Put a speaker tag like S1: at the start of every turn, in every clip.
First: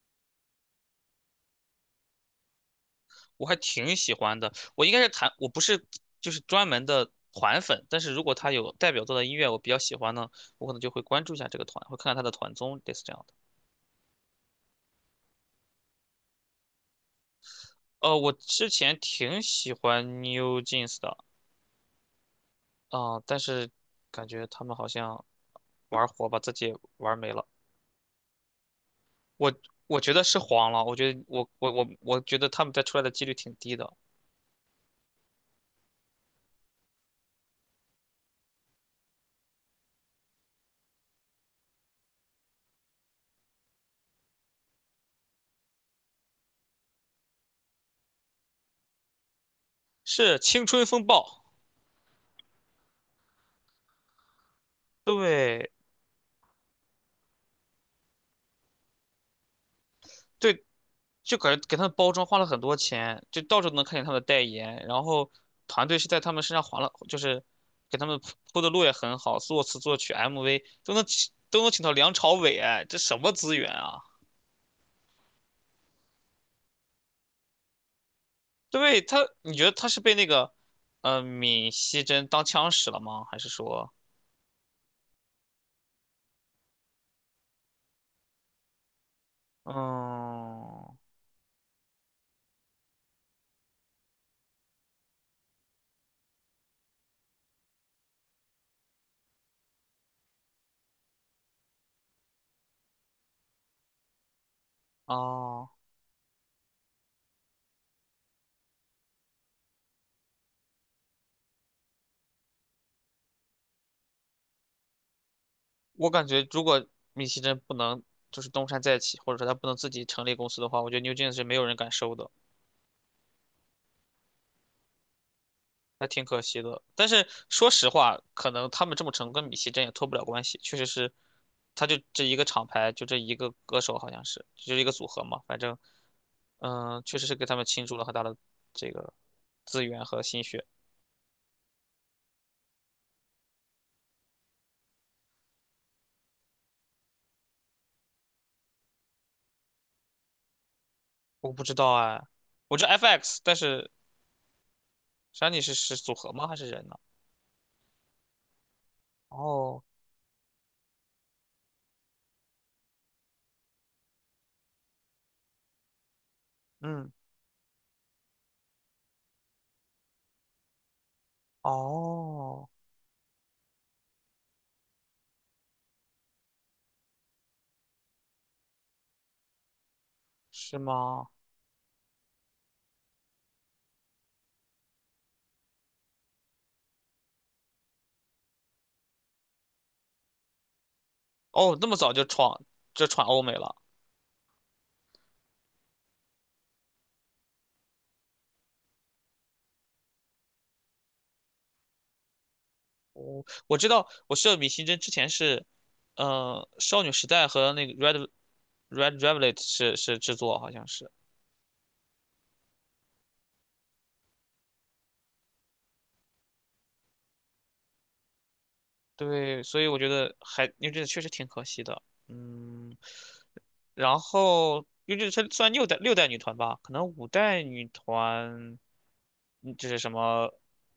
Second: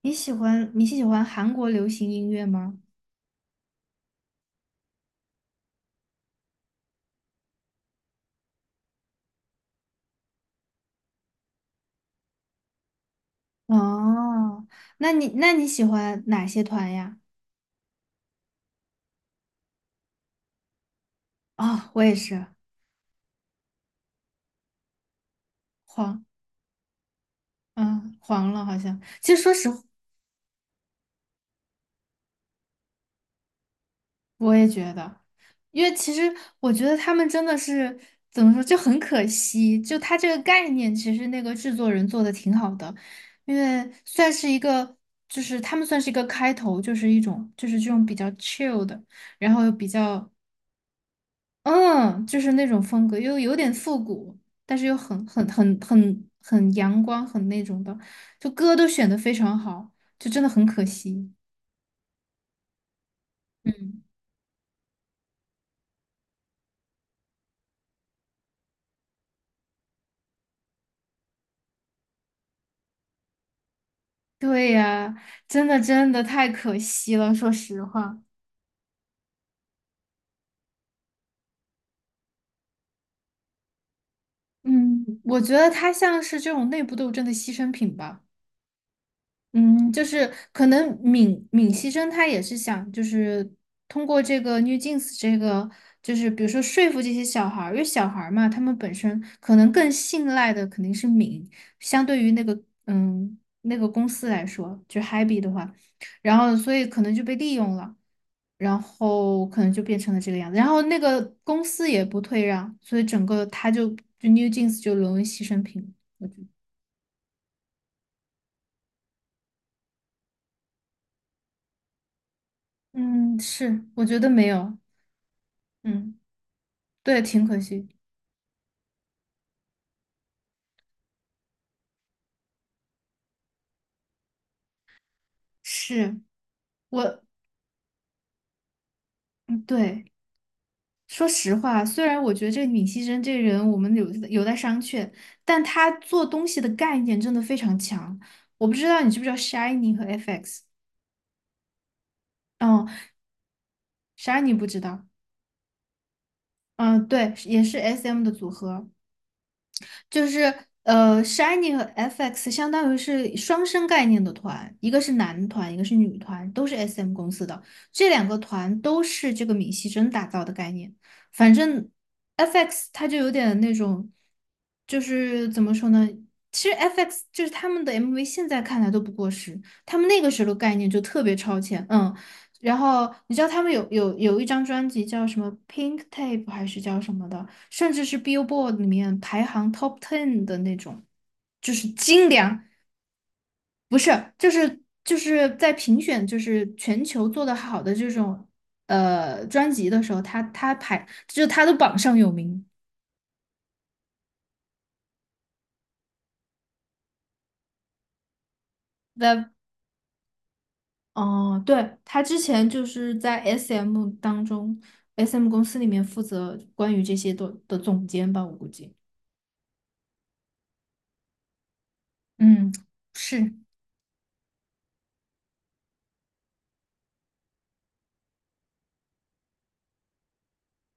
S1: 你喜欢韩国流行音乐吗？
S2: 我还挺喜欢的。我应该是弹，我不是专门的团粉，但是如果他有代表作的音乐我比较喜欢呢，我可能就会关注一下这个团，会看看他的团综，类似这样的。
S1: 哦，那你喜欢哪些团呀？
S2: 我之前挺喜欢 New Jeans 的
S1: 哦，我也是。
S2: 啊、但是感觉他们好像玩
S1: 黄，
S2: 火把自己玩没了。
S1: 嗯，黄了好像。其实
S2: 我
S1: 说实话，
S2: 我觉得是黄了，我觉得我觉得他们再出来的几率挺低的。
S1: 我也觉得，因为其实我觉得他们真的是怎么说，就很可惜。就他这个概念，其实那个制作人做的挺好的，因为算是一个，就是他们算是一个开头，就是一种就是这种比较 chill 的，然后又比较。
S2: 是青春风暴，
S1: 嗯，就是那种风格，又有点复古，但是又很很
S2: 对
S1: 很很很阳光，很那种的，就歌都选的非常好，就真的很
S2: 对，
S1: 可惜。
S2: 就感觉给他们包装花了很多钱，就到处都能看
S1: 嗯，
S2: 见他们的代言，然后团队是在他们身上划了，就是给他们铺的路也很好，作词作曲 MV 都能请到梁朝伟，哎，这什么资源啊？
S1: 对呀，真的真的太可惜了，说实话。
S2: 对他，你觉得他是被那个闵熙珍当枪使了吗？还是说，
S1: 嗯，我觉得他像是这种内部斗争的牺牲品吧。嗯，就是
S2: 嗯，
S1: 可能闵熙珍他也是想，就是通过这个 New Jeans 这个，就是比如说说服这些小孩儿，因为小孩儿嘛，他们本身可能更信赖的肯定是闵，相对于那个公司来说，就 Happy 的
S2: 哦，
S1: 话，然后所以可能就被利用了，然后可能就变成了这个样子，然后那个公司也不退让，所以整个他就 New Jeans 就沦为牺牲品，
S2: 我
S1: 我
S2: 感
S1: 觉得。
S2: 觉如果闵熙珍不能就是东山再起，或者说他不能自己成立公司的话，我觉得牛 e 是没有人敢收的。
S1: 嗯，是，我觉得没有。
S2: 还
S1: 嗯。
S2: 挺可惜的。但
S1: 对，
S2: 是
S1: 挺可
S2: 说实
S1: 惜。
S2: 话，可能他们这么成功跟米奇真也脱不了关系，确实是，他就这一个厂牌，就这一个歌手，好像是，就是一个组合嘛，反正，
S1: 是
S2: 嗯，确
S1: 我。
S2: 实是给他们倾注了很大的这个
S1: 嗯
S2: 资
S1: 对，
S2: 源和心血。
S1: 说实话，虽然我觉得这个闵熙珍这个人，我们有待商榷，但他做东西的概念真的非常强。我不知道你知不知道 Shiny 和 FX，
S2: 我不知道哎，我知
S1: 嗯
S2: 道 FX,但是
S1: ，Shiny 不知道。
S2: 山里是组合吗？还是人呢？
S1: 嗯，对，也是 SM 的组合，
S2: 哦，
S1: 就是Shiny 和 FX 相当于是双生概念的团，一个是男团，一个是女团，都是
S2: 嗯，
S1: SM 公司的。这两个团都是这个闵熙珍打造的概念。反正
S2: 哦，
S1: FX 它就有点那种，就是怎么说呢？其实 FX 就是他们的 MV，现在看来都不过时，他们那个时候的概
S2: 是
S1: 念就特
S2: 吗？
S1: 别超前，嗯。然后你知道他们有一张专辑叫什么《Pink Tape》还是叫什么的？甚至是 Billboard 里面排行 Top Ten 的那种，就
S2: 哦，那
S1: 是
S2: 么早就
S1: 精
S2: 闯
S1: 良。
S2: 就闯欧美了。
S1: 不是，就是在评选就是全球做的好的这种专辑的时候，他排就是他的榜上有名。
S2: 我知道，我知道米星针之前是，少女时代和那个 Red Red
S1: 在
S2: Velvet 是制作，好像是。
S1: 哦，对，他之前就是在 SM 当中，SM 公司里面负责关于这些的总监吧，我估计。
S2: 对，所以我觉得还因为这个确实挺可惜的。
S1: 嗯，
S2: 嗯，
S1: 是。
S2: 然后优质它算六代女团吧，可能五代女团，嗯就是什么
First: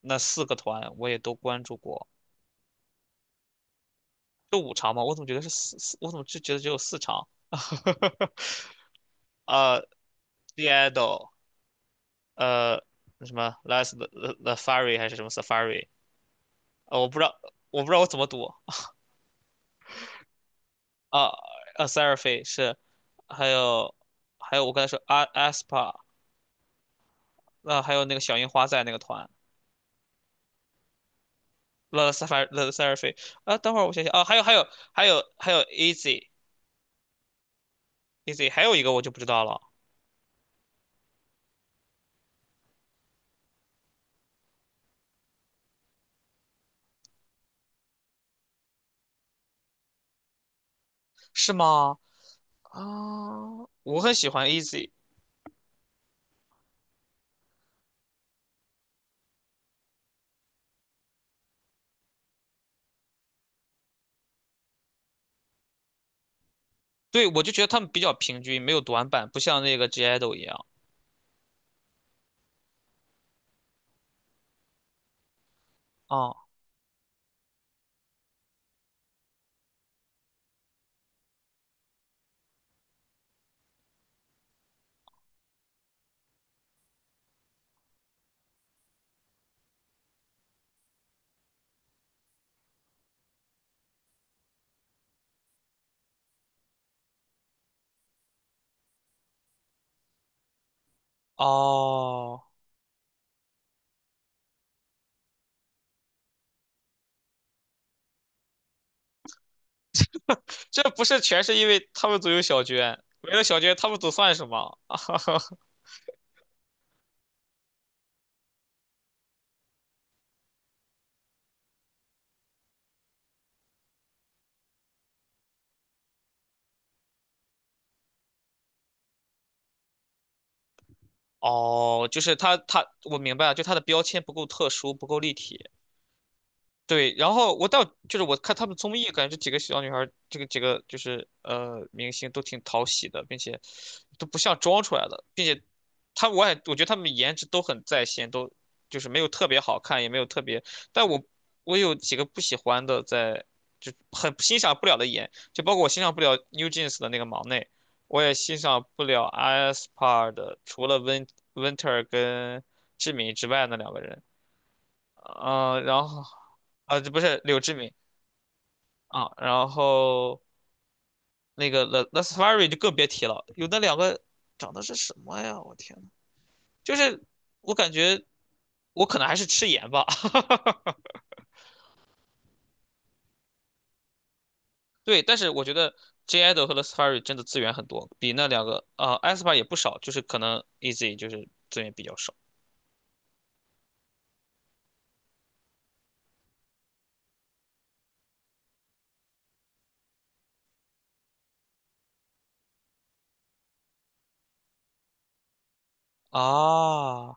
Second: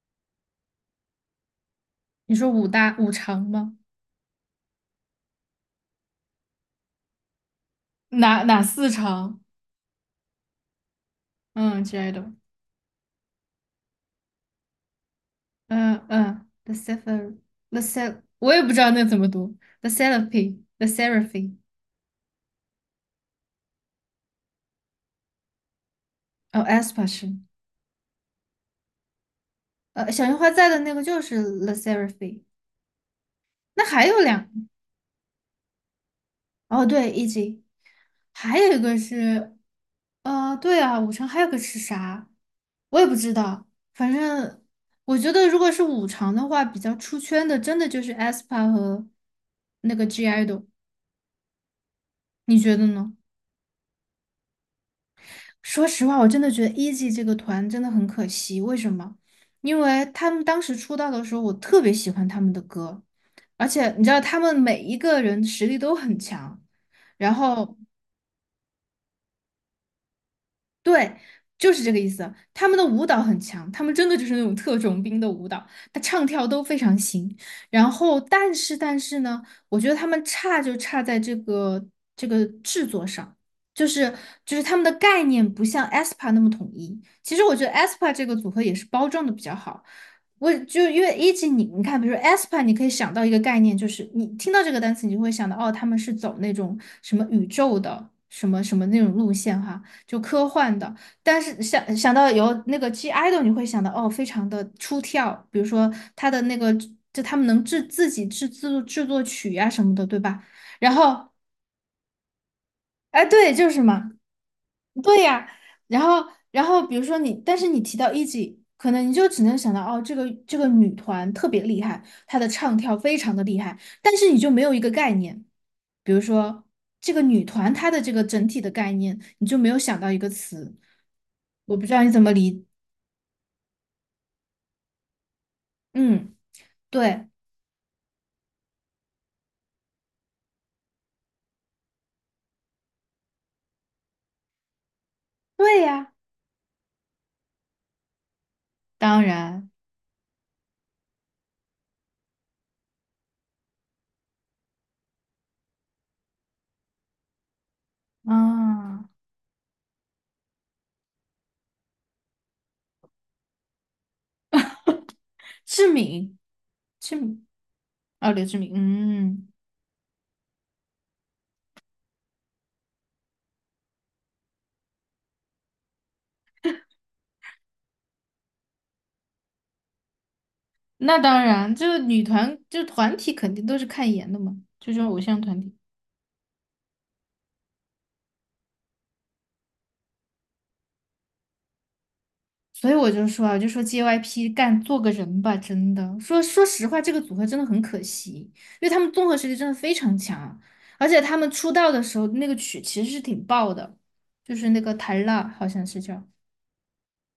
S2: 那四个团我也都关注过，
S1: 你说五大五常吗？
S2: 就五场嘛，我怎么觉得是四四，我怎么就觉得只有四场？
S1: 哪四常？
S2: 呃 d i d o
S1: 嗯之类的。
S2: 呃，什么 Las t the h t Safari 还是什么 Safari?
S1: 嗯嗯，The s e
S2: 我
S1: v e
S2: 不知道，
S1: n。
S2: 我不知道我怎 么读
S1: 我也不知道那怎么读，The
S2: 啊
S1: Seraphy，
S2: s a r f i 是，还有还有我刚才说 A Aspa,
S1: 哦 a s p a 是，
S2: 那还有那个小樱花在那个团
S1: 小樱花在的那个就是 The
S2: t h e
S1: Seraphy。
S2: Safari t h e s a r f i 啊，等会
S1: 那
S2: 儿我想
S1: 还
S2: 想
S1: 有
S2: 啊，还有
S1: 两，
S2: 还有还有还有 Easy
S1: 哦对，E.G，
S2: Easy,
S1: 还
S2: 还
S1: 有
S2: 有
S1: 一
S2: 一个
S1: 个
S2: 我就不知道
S1: 是，
S2: 了，
S1: 对啊，五常还有个是啥，我也不知道。反正我觉得如果是五常的话，比较出圈的，真的就是 a s p a 和那个 G Idol，
S2: 是吗？
S1: 你觉
S2: 啊，
S1: 得呢？
S2: 我很喜欢 Easy。
S1: 说实话，我真的觉得 Easy 这个团真的很可惜。为什么？因为他们当时出道的时候，我特别喜欢他们的歌，而且你知道，他们每一个人实力都很强。
S2: 对，
S1: 然
S2: 我就觉得
S1: 后
S2: 他们比较平均，没有短板，不像那个 g idol 一样
S1: 对，就是这个意思。他们的舞蹈很强，他们真的就是那种特种兵的舞蹈，他唱
S2: 啊，
S1: 跳都非常行。然后，但是呢，我觉得他们差就差在这个制作上，就是就是他们的概念不像 aespa 那么统一。其实我觉得 aespa 这个组合也是包装的比较好。我就因为一级你看，比如说 aespa，你可以想到一个概念，就是你听到这个单词，你就会想到哦，他们是走那种什么宇宙的什么什么那种路线哈。就科幻的。但是想到
S2: 哦。
S1: 有那个 G idol，你会想到哦，非常的出挑，比如说他的那个，就他们能制自己制制作制作曲呀、什么的，对吧？
S2: 这
S1: 然
S2: 不是
S1: 后
S2: 全是因为他们组有小娟，
S1: 哎，
S2: 没了
S1: 对，
S2: 小
S1: 就
S2: 娟，
S1: 是
S2: 他们
S1: 嘛。
S2: 组算什么？
S1: 对呀。然后，然后，比如说你，但是你提到 E.G，可能你就只能想到哦，这个这个女团特别厉害，她的唱跳非常的厉害，但是你就没有一个概念，比如说这个女团她的这个整体的概念，你就没有想到一个词，我不知道
S2: 哦，
S1: 你
S2: 就
S1: 怎么
S2: 是他
S1: 理。
S2: 他，我明白了，就他的标签不够特殊，不够立体。
S1: 嗯，
S2: 对，
S1: 对。
S2: 然后我到就是我看他们综艺，感觉这几个小女孩儿这个几个明星都挺讨喜的，并且都不像装出来的，并且
S1: 对呀。
S2: 她我也我觉得她们颜值都很在线，都就是没
S1: 当
S2: 有特别
S1: 然
S2: 好看，也没有特别，但我有几个不喜欢的在，就很欣赏不了的颜，就包括我欣赏不了 NewJeans 的那个忙内，我也欣赏不
S1: 啊。
S2: 了 a s p a 的，除了温 Winter 跟志敏之外那两个人。啊、
S1: 志
S2: 然后
S1: 敏，
S2: 啊，这
S1: 志
S2: 不是
S1: 敏。
S2: 柳志敏
S1: 哦，刘志敏，
S2: 啊，
S1: 嗯。
S2: 然后那个 La s f a r i 就更别提了，有那两个长得是什么呀？我天呐，就是我感觉我可能还是吃盐吧，
S1: 那当然，就是女团，就是团体肯定都是看颜的嘛，就这种偶
S2: 对，但
S1: 像
S2: 是
S1: 团
S2: 我
S1: 体。
S2: 觉得 J i d o 和 La s f a r i 真的资源很多，比那两个啊 a s p a 也不少，就是可能 Easy 就是资源比较少
S1: 所以我就说啊，我就说 JYP 干做个人吧，真的。说实话，这个组合真的很可惜，因为他们综合实力真的非常强，而且他们出道的时候那个曲其实是挺爆的，就是那个《台辣》好像是叫
S2: 啊。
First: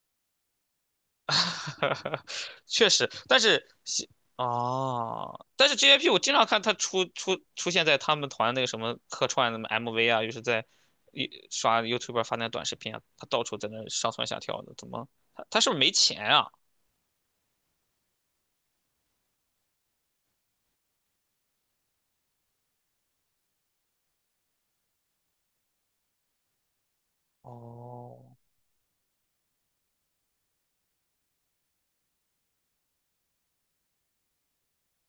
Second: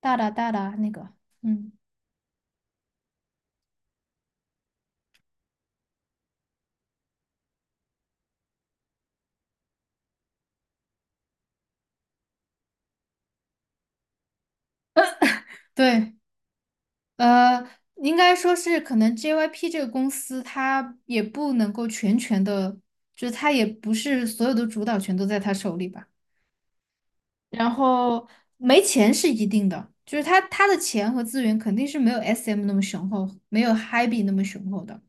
S1: 大那个。嗯，
S2: 确实，但是西哦，但是 JYP 我经常看他出现在他们团那个什么客串的 MV 啊，又是在一刷 YouTube 发那短视频啊，他到处在那上蹿下跳的，怎么他是不是没
S1: 对，
S2: 钱啊？
S1: 呃，应该说是可能 JYP 这个公司，它也不能够全权的，就是它也不是所有的主导权都在他手里吧。然
S2: 哦
S1: 后没钱是一定的，就是他的钱和资源肯定是没有 SM 那么雄厚，没有 HYBE 那么雄厚的。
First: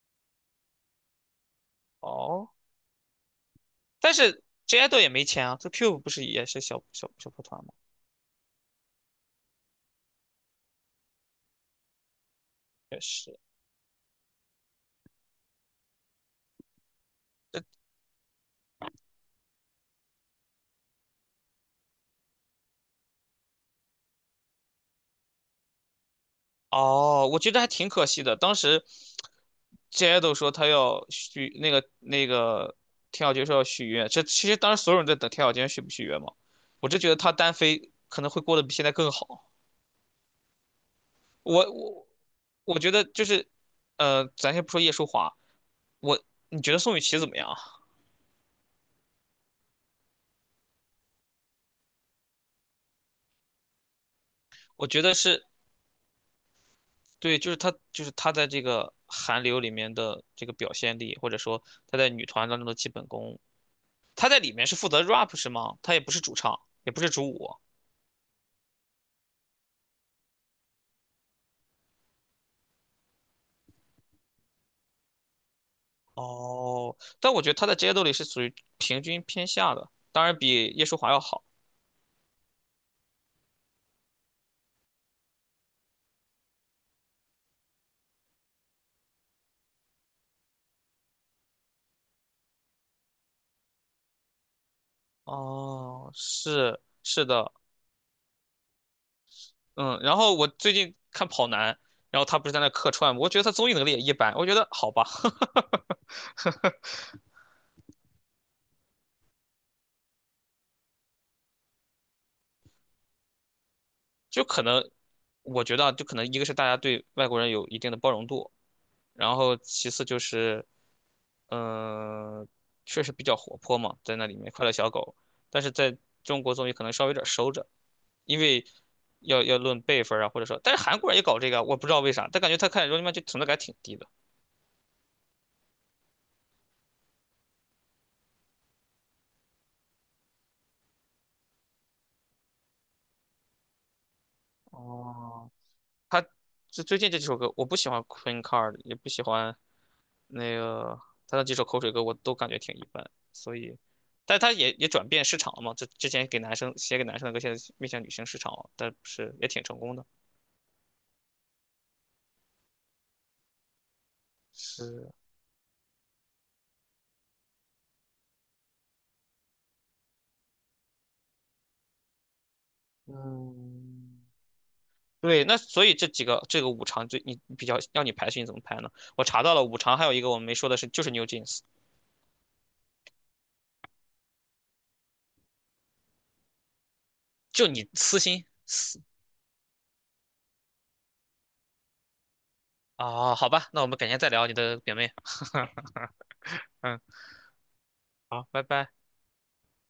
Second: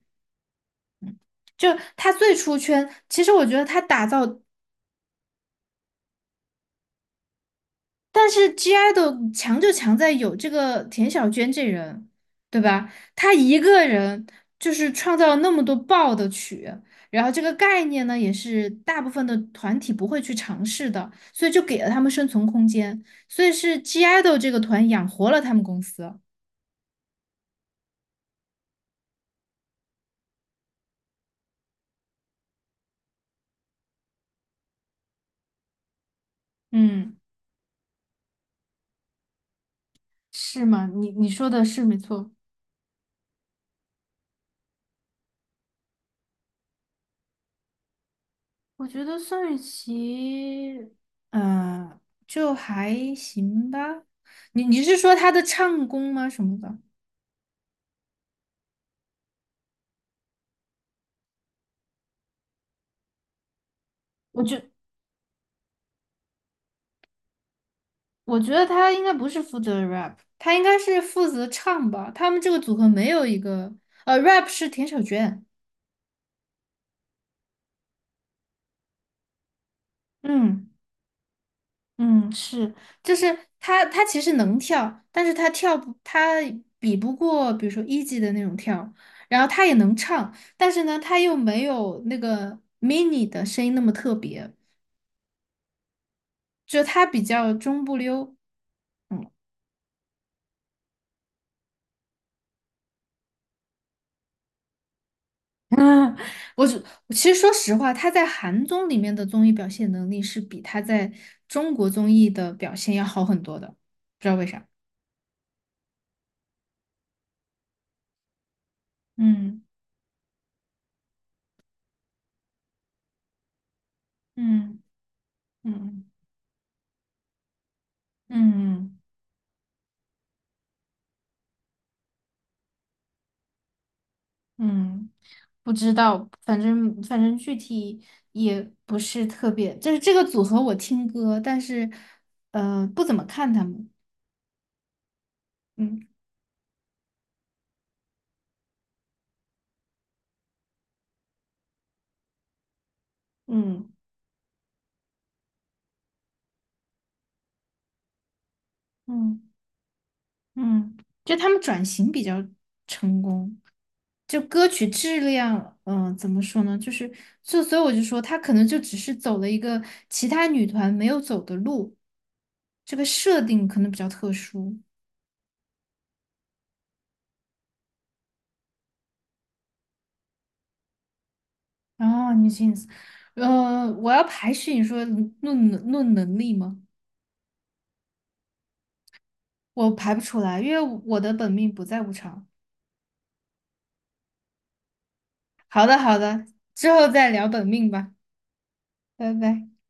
S1: 就他最
S2: 哦，
S1: 出圈，其实我觉得他打
S2: 但
S1: 造。
S2: 是 J idol 也没钱啊，这 Cube 不是也是小破团吗？
S1: 但是 GI 的强就强在有这个田小娟这人，对吧？
S2: 也是。
S1: 她
S2: 这
S1: 一个人就是创造了那么多爆的曲，然后这个概念呢，也是大部分的团体不会去尝试的，所以就给了他们生存空间，所以是 GI 的这个团养活了他们公司。
S2: 哦，我觉得还挺可惜的。当时 j 都说他要许那个田小娟说要续约，这其实当时所有人都在等田小娟续不续约嘛。我就觉得
S1: 嗯，
S2: 他单飞可能会过得比现在更好。
S1: 是吗？你说的
S2: 我
S1: 是没
S2: 我
S1: 错。
S2: 我觉得就是，咱先不说叶舒华，我你觉得宋雨琦怎么样啊？
S1: 我觉得宋雨琦，嗯，就还行吧。你
S2: 我
S1: 是
S2: 觉
S1: 说
S2: 得
S1: 她的
S2: 是
S1: 唱功吗？什么的？
S2: 对，就是她在这个韩流里面的这个表现力，或者说她在女团当中的基本功，她在
S1: 我
S2: 里
S1: 就。
S2: 面是负责 rap 是吗？她也不是主唱，也不是主舞。
S1: 我觉得他应该不是负责 rap，他应该是负责唱吧。他们这个组合没有一个，呃，rap 是田小娟。
S2: 哦，但我觉得他在职业斗里是属于平均偏下的，当然比
S1: 嗯
S2: 叶舒华要好。
S1: 嗯，是，就是他其实能跳，但是他比不过，比如说一级的那种跳，然后他也能唱，但是呢，他又没有那个 mini 的声音那么特别，
S2: 哦，是
S1: 就他比
S2: 是的，
S1: 较中不溜。嗯
S2: 嗯，然后我最近看跑男，然后他不是在那客串吗我觉得他综艺能力也一般，我觉得好吧，
S1: 啊，我是其实说实话，他在韩综里面的综艺表现能力是比他在中国综艺的表现要好很多的，不知 道
S2: 就
S1: 为
S2: 可
S1: 啥。
S2: 能，我觉得啊就可能一个是大家对外国人有一定的包容度，然后
S1: 嗯
S2: 其次就是，嗯、确实比较活泼嘛，在那里面快乐
S1: 嗯
S2: 小狗，但是在
S1: 嗯
S2: 中国综艺可能稍微有点收着，因为
S1: 嗯
S2: 要论辈分啊，或者说，但是韩国人也搞这个啊我不知道为啥，但感觉他看《r u n n i 就存在感挺低的。
S1: 嗯，不知道，反正具体也不是特别，就是这个组合我听歌，但是不怎么看他们。
S2: 哦，
S1: 嗯，
S2: 他就最近这几首歌，我不喜欢 Queen Card,也不喜欢那个他那几首口水歌，我都感觉挺一般。所以，
S1: 嗯
S2: 但他也也转变市场了嘛，就之前给男生写给男生的歌，现在面向女性市场了，但是
S1: 嗯
S2: 也挺成功的。
S1: 嗯就他们转型比较成功。就歌曲
S2: 是，
S1: 质量，怎么说呢？就是，就所以我就说，他可能就只是走了一个其他女团没有走的路，这个设定可能比较
S2: 嗯，
S1: 特殊。
S2: 对，那所以这几个这个五常就你比较要你排序，你怎么排呢？我查到了五常，还有一个我们没说的是，就是 New Jeans,
S1: 然后 n e Jeans，我要排序，你说论能力吗？
S2: 就你私心私
S1: 我排不出来，因为我的本命不在舞场。
S2: 啊、好吧，那我们改天再聊你的表妹，
S1: 好 的，好的，之
S2: 嗯，
S1: 后再聊本命吧，
S2: 好，拜拜。
S1: 拜拜。